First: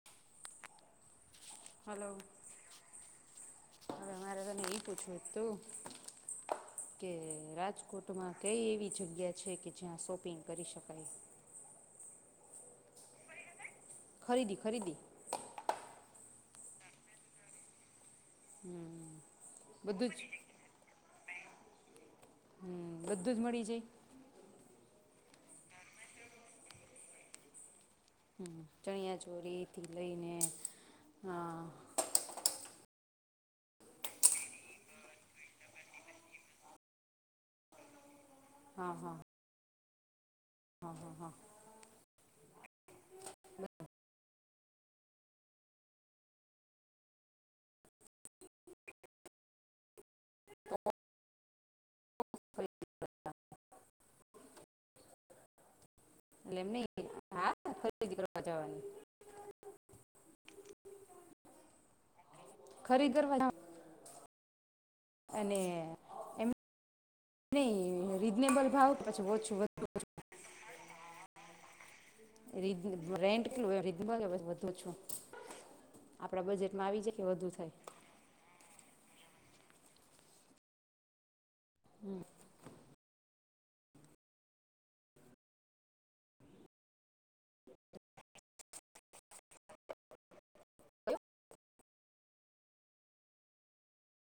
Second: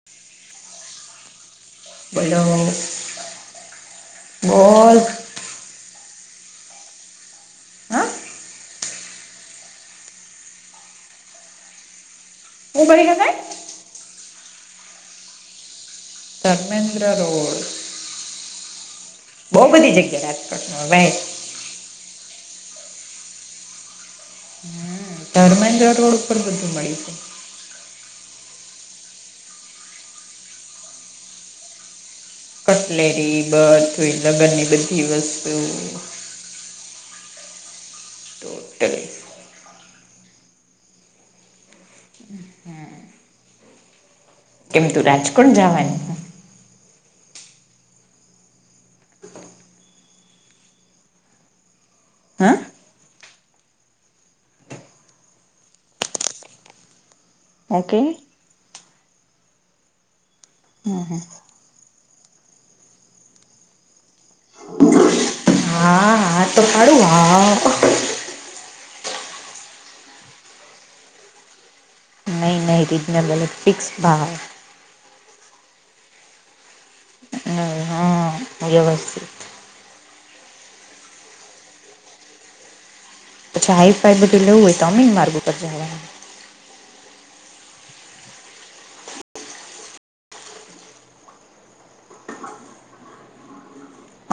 [inaudible] Hello બોલો હવે મારે તને ઈ બોલ પૂછવું તુ શું કે હા રાજકોટમાં કઈ એવી જગ્યા છે કે જ્યાં શોપિંગ કરી શકાય [unintelligible] ખરીદી ખરીદી ધર્મેન્દ્ર રોડ હમ્મ બહ બધી જગ્યા રાજકોટમાં હમ્મ બધું જ મળી જાય? હમ્મ ધર્મેન્દ્ર રોડ પર બધું મળી જાય. હમ્મ ચણિયા ચોરીથી લઈને આ કટલેરી બધુઈ લગ્ન ની બધી વસ્તુ હા [unintelligible] હા હા હા હા હમ્મ કેમ તું રાજકોટ જવાની? [inaudible] હા [inaudible] એટલે એમ નહિ હા ઓકે ખરીદી કરવા જવાની હમ્મ હમ્મ ખરી કરવા અને હા હા એમ તો પાડું નાઇ હા રીઝનેબલ ભાવ પછી ઓછું વધતું નહી [unintelligible] નહી રિજ રીઝનેબલ રેન્ટ કેલું ફિક્સ રીઝનબલ ભાવ વધુ ઓછું આપડા બજેટમાં આવી જાય કે વધુ હમ્મ થાય હા વ્યવસથી હમ્મ અચ્છા હાઈ ફાય બધું લેવું હોય તો અમીન માર્ગું પર જાવાનુ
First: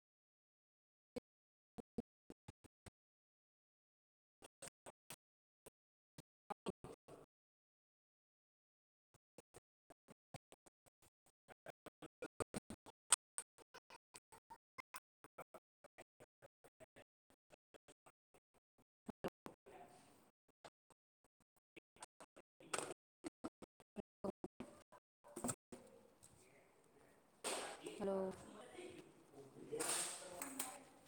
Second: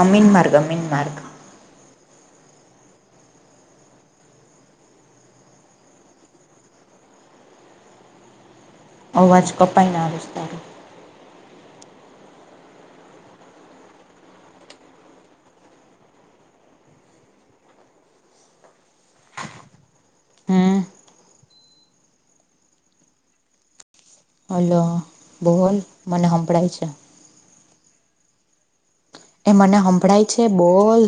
અમીન માર્ગ અ મીન માર્ગ અવાજ કપાઈ ન આવે છે તારો હમ હલો બોલ મને હનભળાય છે હલો એ મને સંભળાય છે બોલ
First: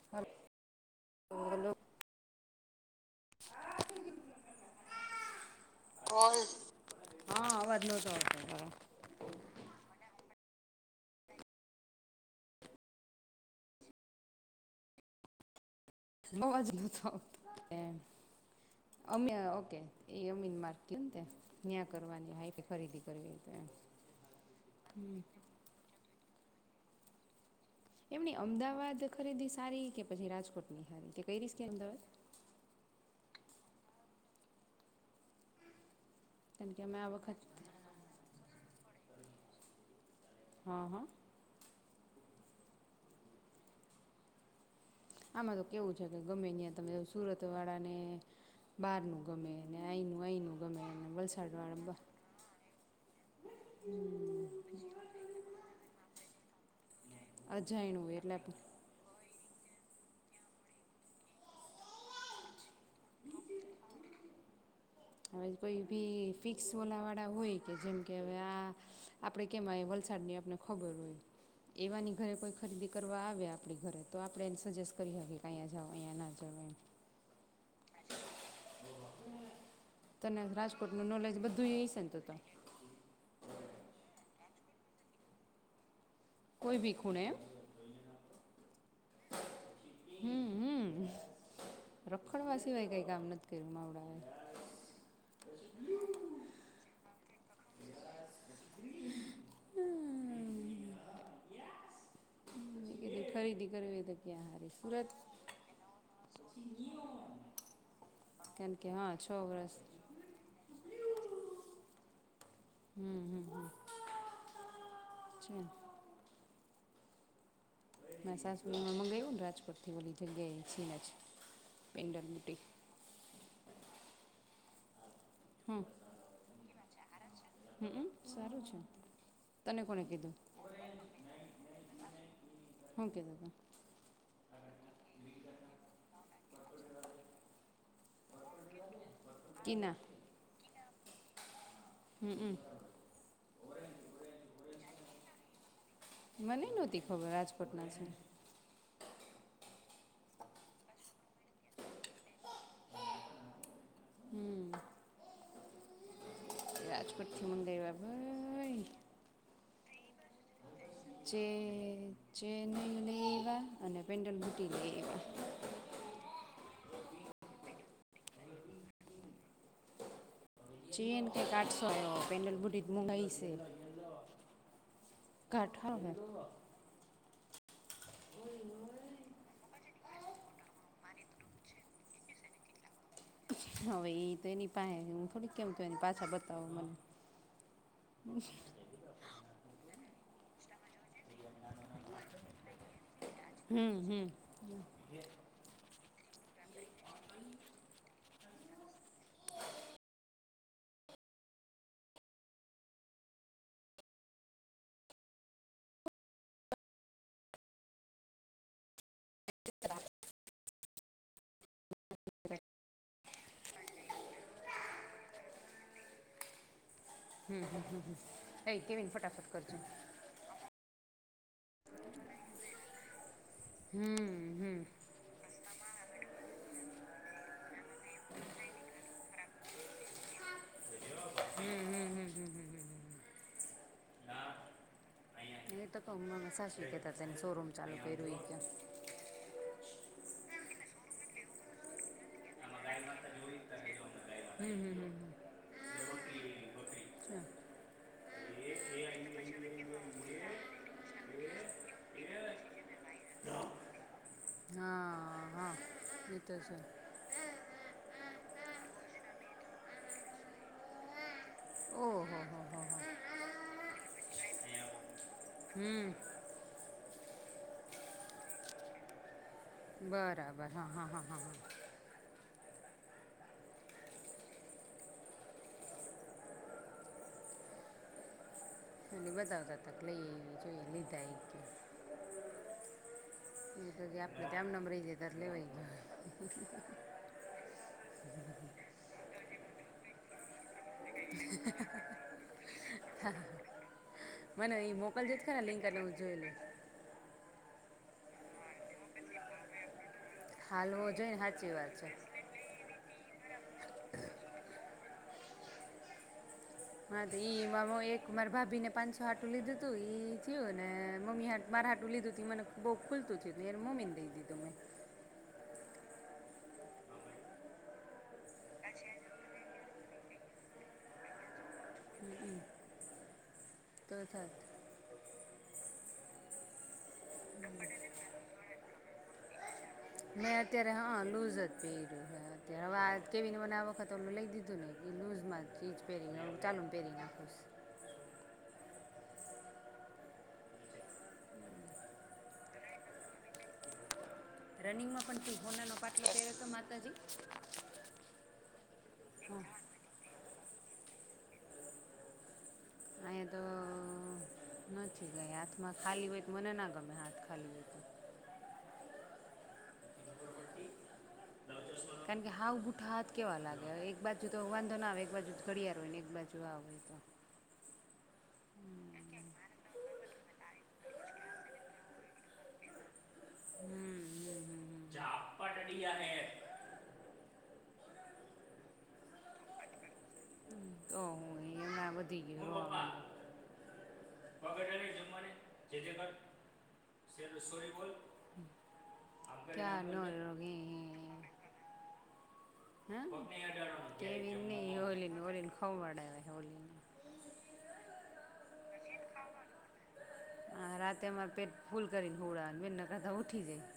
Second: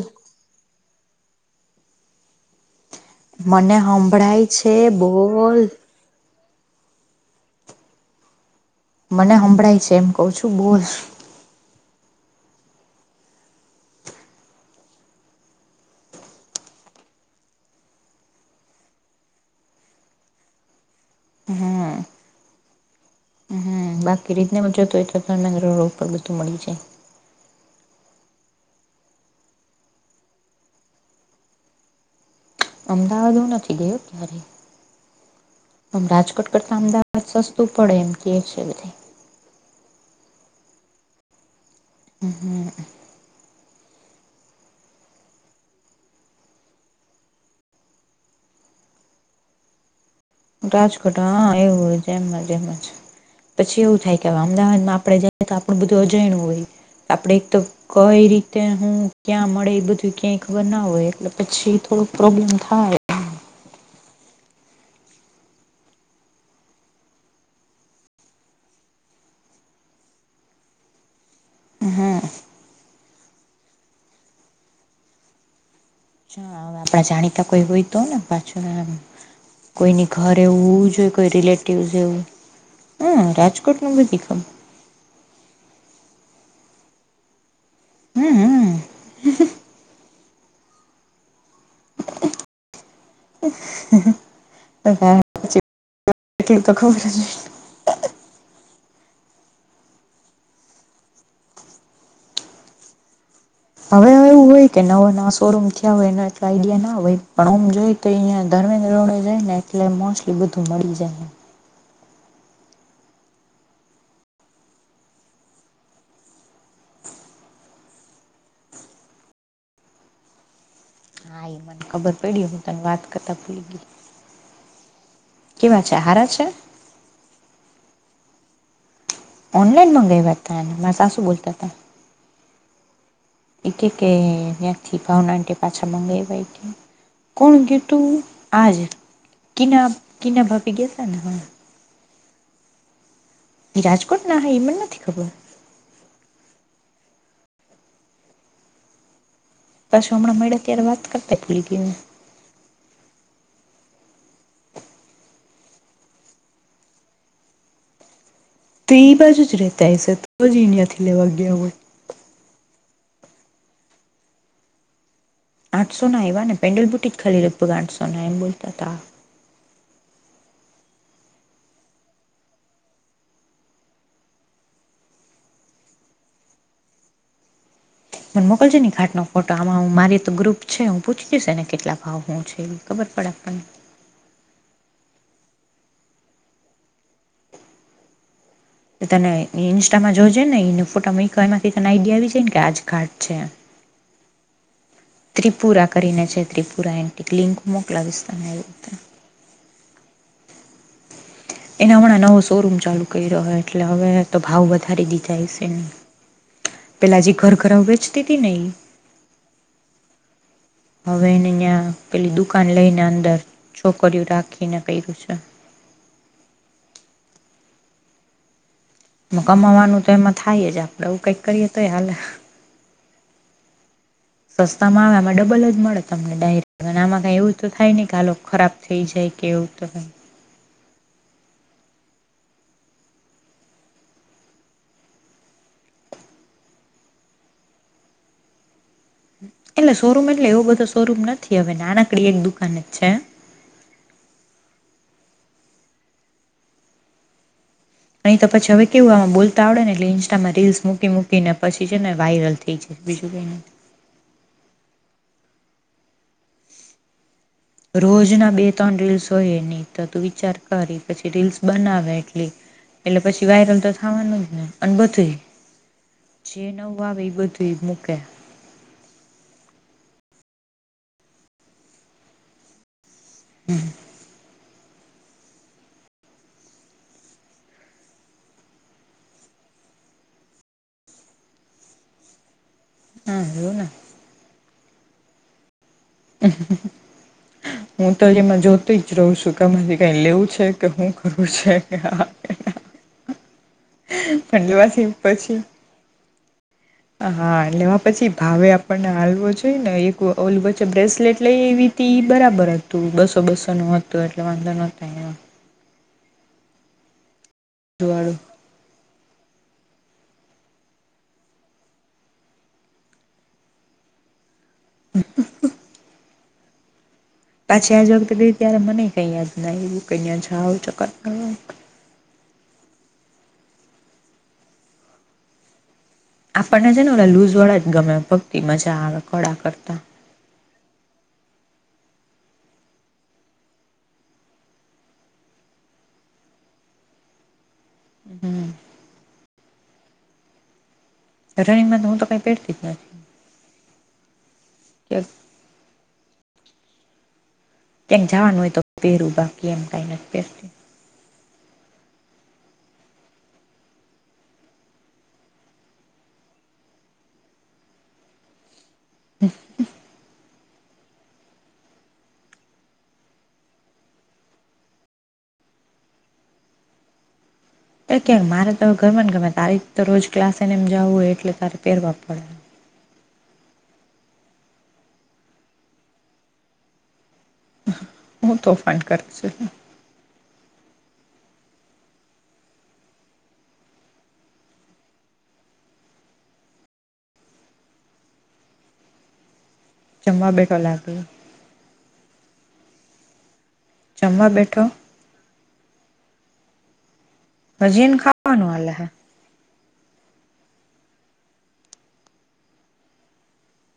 હ હલો મને સંભળાય છે બોલ હા અવાજ નતો આવતો તારો મને સંભળાય છે એમ કઉ છું બોલ અવાજ ન તો આવતો અમે ઓકે એ અમીન માર્ગ ન્યાં હમ. કરવાની અહીંથી ખરીદી કરવી તો એમ હ બાકી રિઝનેબલ જોતું તો એ તો તો રોડ પણ બધું મળી જાય એમ ન અમદાવાદ ખરીદી સારી કે પછી રાજકોટની સારી તે કઈરિશ ક્યારેય અમદાવાદ અમદાવાદ હું નથી ગઈ ક્યારે આમ રાજકોટ કારણ કરતા કે અમે આ અમદાવાદ વખત સસ્તું પડે એમ કે છે બધાય હા હા હ હા આમાં તો કેવું છે કે ગમે ત્યાં તમે સુરતવાળાને બહારનું ગમે અને અહીંનું અહીંનું રાજકોટ હા એવું જેમમાં એમ જ પછી એવું થાય કે હવે અમદાવાદમાં આપડે જ તો આપણું બધું અજાણણું હોય આપણેે એક તો અજાયણું હોય કઈ એટલે રીતે હું ક્યાં મળે એ બધું ક્યાંય ખબર ના હોય એટલે પછી થોડુંક પ્રોબ્લેમ થાય હવે કોઈ બી ફિક્સવાલાવાળા હોય કે જેમ કે હવે આ આપડે કેમાંય વલસાડ ની આપને ખબર હોય એવાની હા ઘરે કોઈ ખરીદી કરવા આવે આપણી ઘરે તો આપણે એને સજેસ્ટ કરી હગિયે અહીંયા જાઓ અહીંયા ના જાઓ એમ એ કોઈ હોય તો ને પાછું કોઈની એમ ઘરે તને એવું રાજકોટનું જોઈ કોઈ નોલેજ બધું રિલેટિવ એ હશે ને તો એવું તો હા રાજકોટનું બી દીખમ કોઈ ભી ખૂણે એમ હમ હમ હમ હમ રખડવા સિવાય કઈ કામ નથી કર્યું માવડાએ એટલું તો ખબર હમ ખરીદી કરવી હવે તો હવે ક્યાં હોય હારી કે નવાો સુરત નવા શોરૂમ થયા હોય એ આઈડિયા ના હોય પણ હમ જોઈ તો અંયા કારણ કે ધર્મેન્દ્ર હા રોડે છ જઈ ને વર્ષ એટલે મોસ્ટલી બધું મળી જાય હમ હમ હમ છે મે સાસુ એ હમણાં મંગાવ્યું ને રાજકોટથી ઓલી જગ્યાએ છેને જ હા એ મને ખબર પેન્ડલ પડી બુટી હું તને વાત કરતા ભૂલી ગઈ કેવા છે હારા છે હમમ સારું છે તને ઓનલાઈન મંગાવ્યા હતાને મા સાસું બોલતા હતા હુ કે તા તા એ કે ત્યાંથી ભાવના આન્ટી પાછા મગાવ કોણ ગ્યુ તું આજ કિના કિના ભાભી આપી ગયાશે ને હવે હમ હમ રાજકોટ ના હાય એ મન નથી ખબર. મને નોતી ખબર રાજકોટ ના છે. પાછું હમણાં મળ્યા ત્યારે વાત કરતા ભૂલી ગયન હમ્મ. રાજકોટ થી મંગાયવા. તે બાજુ જ રહેતા હ છે તો જ ડયાથી લેવા ગયા હોય. ચેનઈ લેયવા અને પેન્ડલ બુટી લેયવા. આઠસો ના આવવા ને પેન્ડલ બુટી જ ખાલી લગભગ આઠસો ના એમ બોલતા હતા. ચેએન કે કાઠસો પેન્ડલ બુટ્ટી મગઈ છે. [unintelligible] મને મોકલજો ને ઘાટ નો ફોટો આમાં હું મારી તો ગ્રુપ છે. હું પૂછ જઈશ ને કેટલા ભાવ હું છે. ખબર પડે પણ હવે એ તો એની પાસે થોડીક કેમ એ પાછા બતાવ મને. તને ઈન્સ્ટામાં જોજે ને એને ફોટામાં એમાં કઈકને આઈડિયા આવી જાય ને કે આજ ઘાટ છે. હમ હમ ત્રિપુરા કરીને છે. ત્રિપુરા એન્ટી લિંક મોકલાવીશ તને એ એના હમણાં નવો શોરૂમ ચાલુ કરી રહ્યો. એટલે હવે તો ભાવ વધારી દીધા [unintelligible] પેલા હજી ઘર ઘર વેચતી હતી ને ઈ ત્ર [unintelligible] હવે એને ત્યાં પેલી દુકાન લઈને અંદર છોકરીઓ રાખીને કર્યું છે. હમ હમ હમ એ કેવીને ફટાફટ કરજો. કમાવાનું તો એમાં થાય જ આપણે એવુ કંઈક કરીએ તો હાલ. હમ્મ. સસ્તામાં આવે આમાં ડબલ જ મળે. તમને ડાયરેક આમાં કઈ એવું તો થાય નને કે આલ ખરાબ થઈ જાય કે એવું તો કઈ. હમ હમ હમ હમ હ હ [inaudible] એ તોમ સા શીખતા તેને શોરૂમ ચાલુ કર્યું. એટલે શોરૂમ એટલે એવો બધો શોરૂમ નથી હવે નાનકડી એક દુકાન જ છે. હમ હમ હ હમ [inaudible] અહીં તો પછી હવે કેવું આમાં બોલતા આવડે ને એટલે ઇન્સ્ટામાં રીલ્સ મૂકી મૂકીને પછી છે ને વાયરલ થઈ જાય. બજું કંઇ નઈ [inaudible] હા હા એતો છે. રોજ ના બે ત્રણ રીલ્સ હોય નહી તો તું વિચાર કરી પછી રીલ્સ બનાવે ઓહો એટલી હો હો હો એટલે પછી વાયરલ તો થવાનું જ ને અને બધું હમ જે નવું આવે એ બધું મૂકે. બરાબર હા હા હા હા હા. હમ અને બધા બધા તક લઈવી જોઈએ લીધા છે. હા એવું [inaudible] એ ને તો જે આપડ તમ ન રહી જે ત્યારે લેવાઈ ગયો. [inaudible] જવું સુકામાંથી કઈ લેવું છે. કે શું કરું છે હા. હ પણ મને એ લેવાથી મોકલજેજ કે પછી લિંક અને હું જોયેલું. હા લેવા પછી ભાવે આપણને હાલવો જોઈ ને એક ઓલબચ્ચે હાલવો જોઈને બ્રેસલેટ લઈ સાચી એવી વાત ત છે બરાબર હતી. તું બસો બસો નું હતું એટલે વાંધો ન [unintelligible] જુવાળું ભાભીને પાંચસો આટું લીધું તું ઈ થયું ને મમ્મી મારા આટું લીધું તું મને બહુ ખુલતુંયું યર મમીને દઈ દીધું મેં હ [inaudible] પાછી આજ વખતે ત્યારે મને કઈ યાદ ના આવું ક આવ ચકર હ [inaudible] તો સારું આપણને છે ને ઓ લૂઝ વાળા જ ગમે ભક્તિ મજા આવે કળા કરતા મે અત્યારે હા લુઝ જ પહેર્યું હ અત્યારે હવે કેવીને બને આ વખત અમને લઈ દીધું ને એ લુઝમાં જ ઇજ પેરી નાું ચાલુ પેરી નાખુશ હને રનિંગમાં હું તો કઈ પેડતી જ નથી રનિંગમાં પણ તુ હોનાનો પાટલો પહેર્યો તો માતાજી ક‌ઇ જવાનું હોય તો પેરું બાકી એમ કાંઇ નથી પેરતી. અહીયા તો નથી ગઈ હાથમાં ખાલી હોય તો મને ના ગમે હાથ ખાલી હોય તો. હ [unintelligible] આ [inaudible] કારણ કે હઉ ભુઠા હાથ કેવા લાગે એક બાજુ તો વાંધો ના આવે એક બાજુ ઘડિયાળ ને એક બાજુ જોવા હોય તો એ ક્યાંક મારે તો ઘરમાં ને ઘરમાં તારી તો રોજ ક્લાસે ને એમ જવું હોય એટલે તારી પહેરવા પડે. જાઝાપટડીી હ હું તો ફંડ કર છ ઓ હેમા વધધી ગયો હ બગડને જમવાની જય જય કાર સોરી બોલ ત્યાન જમવા ન બેઠો લાગે ગ હ જમવા બેઠો ટવી હોલીની હોળને ખ મળડે છે હોળની હજી એનું ખાવાનું હાલ હે હ રાતેમાં પેટ ફૂલ કરીને હુળાવાનુ બેન નાકતા ઊઠી જાય.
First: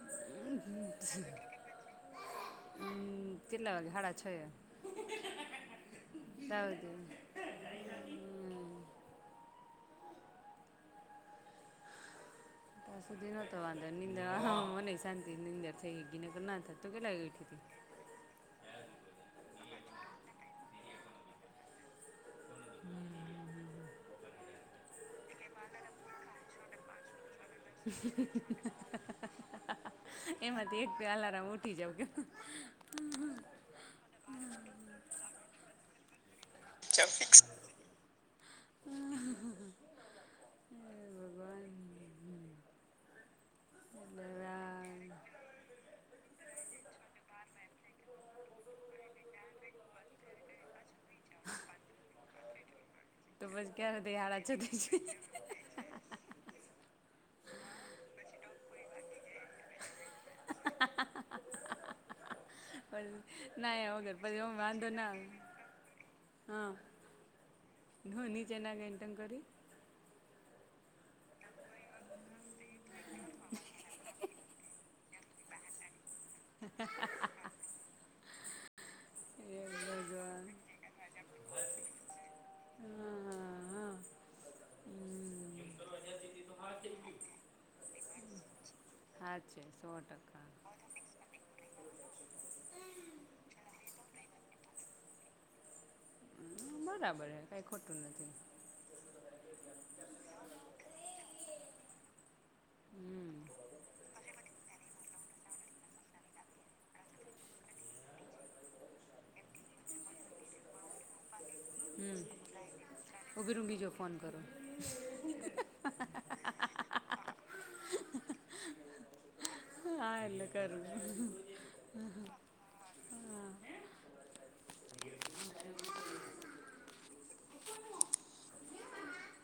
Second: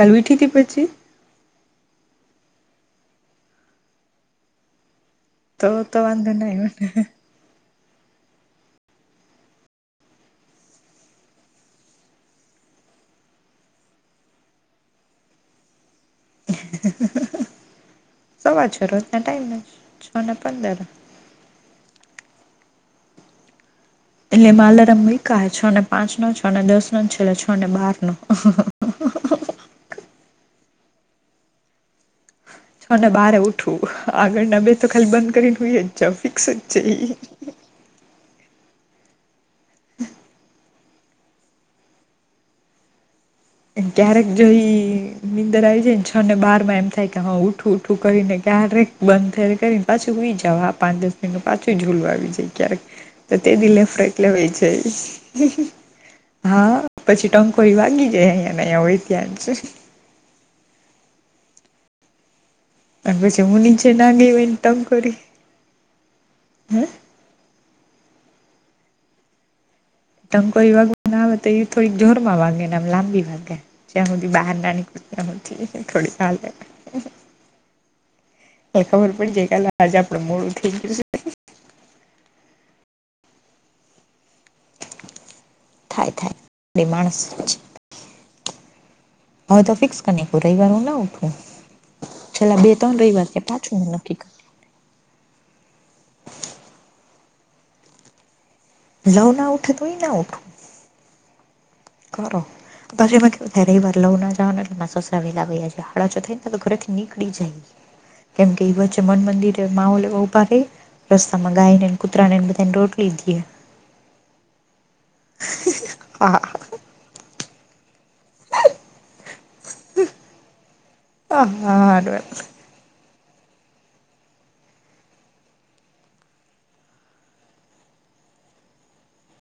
કાલ ઉયઠી તી પછી હ [unintelligible] હમ કેટલા વાગે હાડા છ તો તો વાંધો ન આવે હમ [unintelligible] ત્યાં સુધી નતો વાંધો નિંદે મને શાંતિ નિંદે થ યોગીનગર ના થ તું કેટલા ઉઠી તી સવા છ રોજના ટાઈમ છ ને પંદર હમ [inaudible] એટલે માલારમ વિકાય છ ને પાંચ નો છ ને દસ નો છેલ્લે છ ને બાર નો એમાંથી એક પ અલારા ઉઠી જ છ ને બારે ઉઠવું આગળના બે તો ખાલી બંધ કરીને હુઇ જવુ ફિક્સ જ છે ઈ ફ હ હે ભગવાન એટલે હવે ક્યારેક આ જોઈ નીંદર આવી જાય ને છ ને બાર માં એમ થાય કે હા ઉઠું ઉઠું કરીને ક્યારેક બંધ થાય કરીને પાછી હુઇ જાવ હા પાંચ દસ મિનિટ પાછું ઝોલું આવી જાય ક્યારેક તો તે દિ પછી લેફ્ટ ક્યારે થઈ રાઈટ સાડા લેવાય છ થઈ જાય જાય. હા પછી ટંકોઈ વાગી જાય અહંયાયા હોય ત્યાંજ. અને પછી [unintelligible] હું ના નીચે એવો ઘર ગઈ પર હોય ને વાંધો ના ટંકોરી આવે. હા હે ધો નીચેના ગેન્ટન કરી ટંકોઈ વાગવા આવે તો એ થોડીક જોર માં વાગે ને આમ લાંબી વાગે જ્યાં હું બી બહાર ના નીકળી. હ ઠીક થોડી હાલે એ ખબર પણિ જાય કે હલે આજે આપડું મોડું થઈ ગયું છે. હા હા હા હમ જ તો થાય થાય હાર માણસ જ ચી હા છે હવે તો ફિક્સ કરી સો નાખ્યું રવિવાર હું ના ટકા ઉઠું છેલ્લા બે ત્રણ રવિવાર કે પાછું મે નક્કી કર હ બરાબર હે કઈ ખોટું નથી લવ ના ઉઠે તોય ના ઉઠ કરો પછી મેં હમ કેે ર એ વાર લવું ના જવાનું એટલે મા સસરા વેલા ભૈયા હાળ જ થઈ ને તો ઘરેથી નીકળી જાય કેમ કે એ વચ્ચે મન મંદિરે માહોલ ઉભા રે રસ્તામાં ગાય નેને હમ કૂતરા નેને બધાને રોટલી દીએ ઊભી રૂ બીજો ફોન કરો આ [unintelligible] હા એલે કરું હા હાડવે હા અ